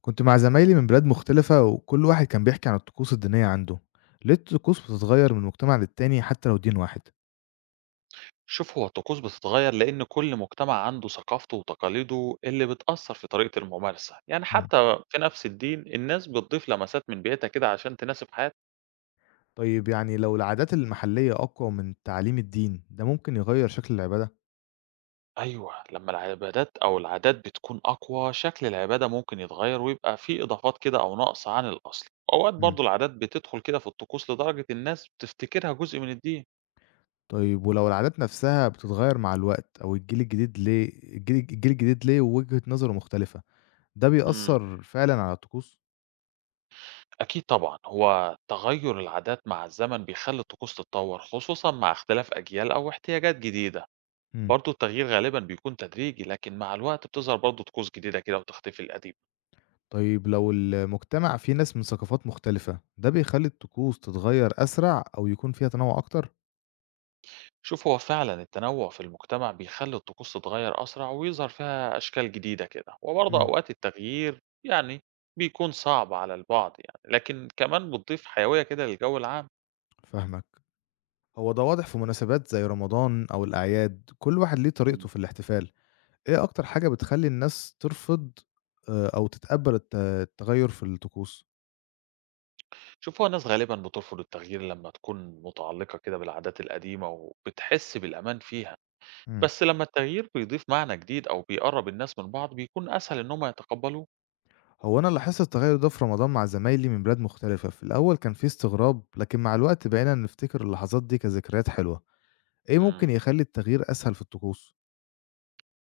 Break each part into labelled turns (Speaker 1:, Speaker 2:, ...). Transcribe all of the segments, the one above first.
Speaker 1: كنت مع زمايلي من بلاد مختلفة وكل واحد كان بيحكي عن الطقوس الدينية عنده. ليه الطقوس بتتغير من مجتمع للتاني حتى لو دين واحد؟
Speaker 2: شوف هو الطقوس بتتغير لأن كل مجتمع عنده ثقافته وتقاليده اللي بتأثر في طريقة الممارسة، يعني
Speaker 1: مم.
Speaker 2: حتى في نفس الدين الناس بتضيف لمسات من بيئتها كده عشان تناسب حياتها.
Speaker 1: طيب يعني لو العادات المحلية أقوى من تعليم الدين ده ممكن يغير شكل العبادة؟
Speaker 2: أيوة، لما العبادات أو العادات بتكون أقوى شكل العبادة ممكن يتغير ويبقى فيه إضافات كده أو نقص عن الأصل، وأوقات
Speaker 1: مم.
Speaker 2: برضو العادات بتدخل كده في الطقوس لدرجة الناس بتفتكرها جزء من الدين.
Speaker 1: طيب ولو العادات نفسها بتتغير مع الوقت أو الجيل الجديد، ليه الجيل الجديد ليه وجهة نظره مختلفة؟ ده
Speaker 2: مم.
Speaker 1: بيأثر فعلا على الطقوس.
Speaker 2: أكيد طبعا، هو تغير العادات مع الزمن بيخلي الطقوس تتطور خصوصا مع اختلاف أجيال أو احتياجات جديدة.
Speaker 1: مم.
Speaker 2: برضه التغيير غالبا بيكون تدريجي، لكن مع الوقت بتظهر برضه طقوس جديدة كده وتختفي القديم.
Speaker 1: طيب لو المجتمع فيه ناس من ثقافات مختلفة ده بيخلي الطقوس تتغير أسرع أو يكون فيها تنوع أكتر؟
Speaker 2: شوف هو فعلا التنوع في المجتمع بيخلي الطقوس تتغير أسرع ويظهر فيها أشكال جديدة كده، وبرضه
Speaker 1: مم.
Speaker 2: أوقات التغيير يعني بيكون صعب على البعض، يعني لكن كمان بتضيف حيوية كده للجو العام.
Speaker 1: فاهمك. هو ده واضح في مناسبات زي رمضان أو الأعياد، كل واحد ليه
Speaker 2: مم.
Speaker 1: طريقته في الاحتفال. إيه أكتر حاجة بتخلي الناس ترفض أو تتقبل التغير في الطقوس؟
Speaker 2: شوف هو الناس غالبا بترفض التغيير لما تكون متعلقة كده بالعادات القديمة وبتحس بالأمان فيها،
Speaker 1: مم.
Speaker 2: بس لما التغيير بيضيف معنى جديد أو بيقرب الناس من بعض بيكون أسهل إنهم يتقبلوه.
Speaker 1: هو أنا لاحظت التغير ده في رمضان مع زمايلي من بلاد مختلفة. في الأول كان فيه استغراب، لكن مع الوقت بقينا نفتكر اللحظات دي كذكريات حلوة. إيه ممكن
Speaker 2: مم.
Speaker 1: يخلي التغيير أسهل في الطقوس؟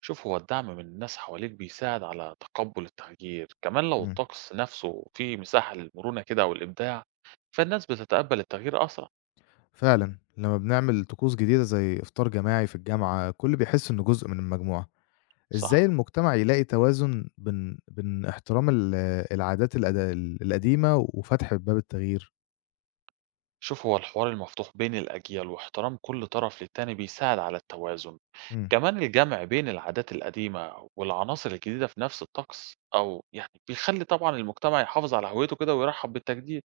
Speaker 2: شوف هو الدعم من الناس حواليك بيساعد على تقبل التغيير، كمان لو
Speaker 1: مم.
Speaker 2: الطقس نفسه فيه مساحة للمرونة كده والإبداع، فالناس بتتقبل التغيير أسرع.
Speaker 1: فعلا لما بنعمل طقوس جديدة زي إفطار جماعي في الجامعة كل بيحس إنه جزء من المجموعة.
Speaker 2: صح.
Speaker 1: إزاي المجتمع يلاقي توازن بين احترام العادات القديمة وفتح باب التغيير؟
Speaker 2: شوف هو الحوار المفتوح بين الأجيال واحترام كل طرف للتاني بيساعد على التوازن،
Speaker 1: إمم.
Speaker 2: كمان الجمع بين العادات القديمة والعناصر الجديدة في نفس الطقس أو يعني بيخلي طبعا المجتمع يحافظ على هويته كده ويرحب بالتجديد.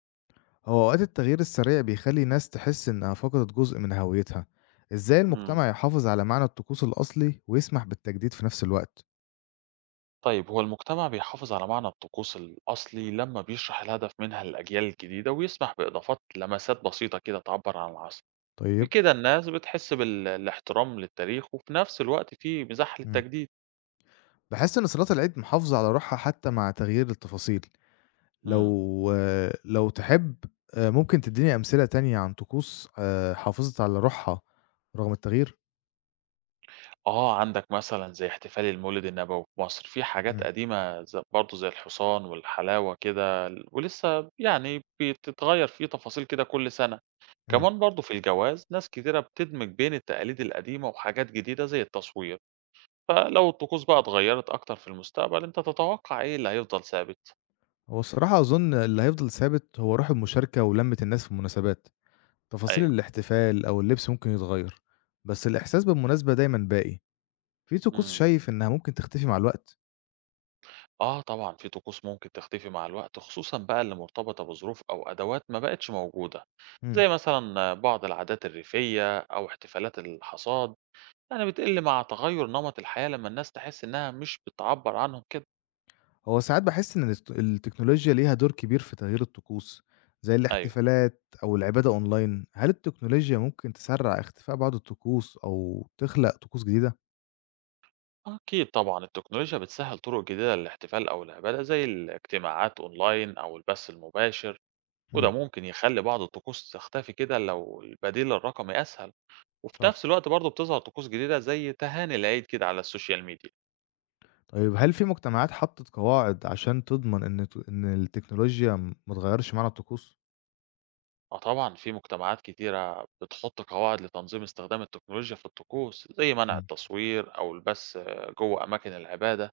Speaker 1: هو أوقات التغيير السريع بيخلّي ناس تحس إنها فقدت جزء من هويتها. إزاي
Speaker 2: مم.
Speaker 1: المجتمع يحافظ على معنى الطقوس الأصلي ويسمح بالتجديد في نفس الوقت؟
Speaker 2: طيب هو المجتمع بيحافظ على معنى الطقوس الأصلي لما بيشرح الهدف منها للأجيال الجديدة ويسمح بإضافات لمسات بسيطة كده تعبر عن العصر.
Speaker 1: طيب،
Speaker 2: بكده الناس بتحس بالاحترام للتاريخ وفي نفس الوقت في مزاح
Speaker 1: إمم.
Speaker 2: للتجديد.
Speaker 1: باحس إن صلاة العيد محافظة على روحها حتى مع تغيير التفاصيل. لو
Speaker 2: مم.
Speaker 1: آه، لو تحب ممكن تدّيني أمثلة تانية عن طقوس حافظت على روحها رغم التغيير؟
Speaker 2: اه عندك مثلا زي احتفال المولد النبوي في مصر، في حاجات
Speaker 1: إمم،
Speaker 2: قديمة برضه زي الحصان والحلاوة كده، ولسه يعني بتتغير فيه تفاصيل كده كل سنة.
Speaker 1: إمم.
Speaker 2: كمان برضه في الجواز ناس كتيرة بتدمج بين التقاليد القديمة وحاجات جديدة زي التصوير. فلو الطقوس بقى اتغيّرت أكتر في المستقبل، أنت تتوقع إيه اللي هيفضل ثابت؟
Speaker 1: هو الصراحة أظن اللي هيفضل ثابت هو روح المشاركة ولمة الناس في المناسبات. تفاصيل
Speaker 2: أيوه.
Speaker 1: الاحتفال أو اللبس ممكن يتغير، بس الإحساس بالمناسبة دايما باقي. في طقوس
Speaker 2: إمم.
Speaker 1: شايف إنها ممكن تختفي مع الوقت؟
Speaker 2: آه طبعًا في طقوس ممكن تختفي مع الوقت، خصوصًا بقى اللي مرتبطة بظروف أو أدوات ما بقتش موجودة،
Speaker 1: مم.
Speaker 2: زي مثلًا بعض العادات الريفية أو احتفالات الحصاد، يعني بتقل مع تغيُّر نمط الحياة لمّا الناس تحس إنها مش بتعبّر عنهم كده.
Speaker 1: هو ساعات بحس إن التكنولوجيا ليها دور كبير في تغيير الطقوس زي
Speaker 2: أيوه،
Speaker 1: الاحتفالات أو العبادة أونلاين. هل التكنولوجيا ممكن تسرع اختفاء بعض الطقوس أو تخلق طقوس جديدة؟
Speaker 2: أكيد طبعًا التكنولوجيا بتسهّل طُرق جديدة للاحتفال أو العبادة، زي الاجتماعات أونلاين أو البث المباشر. وده
Speaker 1: مم.
Speaker 2: ممكن يخلي بعض الطقوس تختفي كده لو البديل الرقمي أسهل. وفي
Speaker 1: صح.
Speaker 2: نفس الوقت برضه بتظهر طقوس جديدة زي تهاني العيد كده على السوشيال ميديا.
Speaker 1: طيب هل في مجتمعات حطت قواعد عشان تضمن إن التكنولوجيا ما تغيرش معنى الطقوس؟
Speaker 2: اه طبعا في مجتمعات كتيرة بتحط قواعد لتنظيم استخدام التكنولوجيا في الطقوس، زي منع
Speaker 1: إمم،
Speaker 2: التصوير أو البث جوه أماكن العبادة.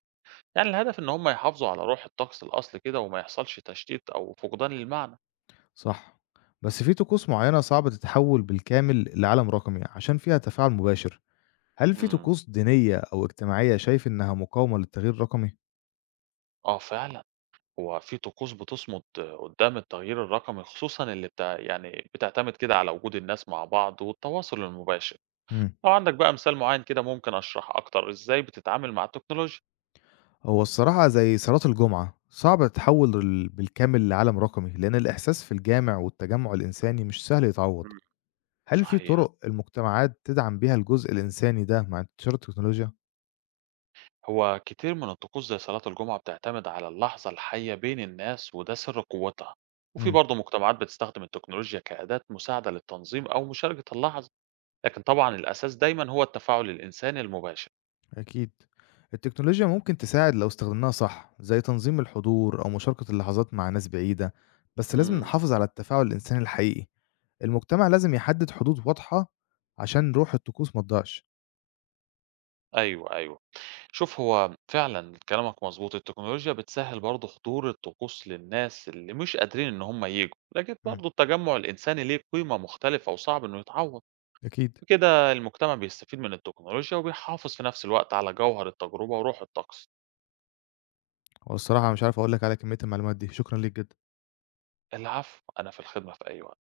Speaker 2: يعني الهدف إن هم يحافظوا على روح الطقس الأصلي كده وما يحصلش تشتيت أو فقدان للمعنى.
Speaker 1: صح، بس في طقوس معيّنة صعب تتحوّل بالكامل لعالم رقمي عشان فيها تفاعل مباشر. هل في
Speaker 2: امم.
Speaker 1: طقوس دينية أو اجتماعية شايف إنها مقاومة للتغيير الرقمي؟
Speaker 2: اه فعلا، هو في طقوس بتصمد قدام التغيير الرقمي، خصوصا اللي بتاع يعني بتعتمد كده على وجود الناس مع بعض والتواصل المباشر.
Speaker 1: إمم،
Speaker 2: لو عندك بقى مثال معين كده ممكن اشرح اكتر ازاي بتتعامل مع التكنولوجيا.
Speaker 1: هو الصراحة زي صلاة الجمعة، صعب تتحوّل بالكامل لعالم رقمي، لإن الإحساس في الجامع والتجمُّع الإنساني مش سهل يتعوّض.
Speaker 2: مم.
Speaker 1: هل في
Speaker 2: صحيح،
Speaker 1: طُرق المجتمعات تدعم بيها الجزء الإنساني ده مع انتشار التكنولوجيا؟
Speaker 2: هو كتير من الطقوس زي صلاة الجمعة بتعتمد على اللحظة الحية بين الناس وده سر قوتها. وفي
Speaker 1: إمم.
Speaker 2: برضه مجتمعات بتستخدم التكنولوجيا كأداة مساعدة للتنظيم أو مشاركة اللحظة، لكن طبعا الأساس دايما هو التفاعل الإنساني المباشر.
Speaker 1: أكيد. التكنولوجيا ممكن تساعد لو استخدمناها صح، زي تنظيم الحضور أو مشاركة اللحظات مع ناس بعيدة، بس لازم
Speaker 2: امم.
Speaker 1: نحافظ على التفاعل الإنساني الحقيقي. المجتمع لازم يحدد حدود واضحة عشان روح الطقوس ما تضيعش.
Speaker 2: أيوه، أيوه. شوف هو فعلا كلامك مظبوط، التكنولوجيا بتسهل برضه حضور الطقوس للناس اللي مش قادرين ان هم يجوا، لكن
Speaker 1: مم.
Speaker 2: برضه التجمع الانساني ليه قيمة مختلفة وصعب انه يتعوض.
Speaker 1: أكيد.
Speaker 2: بكده المجتمع بيستفيد من التكنولوجيا وبيحافظ في نفس الوقت على جوهر التجربة وروح الطقس.
Speaker 1: هو الصراحة مش عارف أقول لك على كمية المعلومات دي، شكرًا ليك جدًا.
Speaker 2: العفو، انا في الخدمة في اي وقت.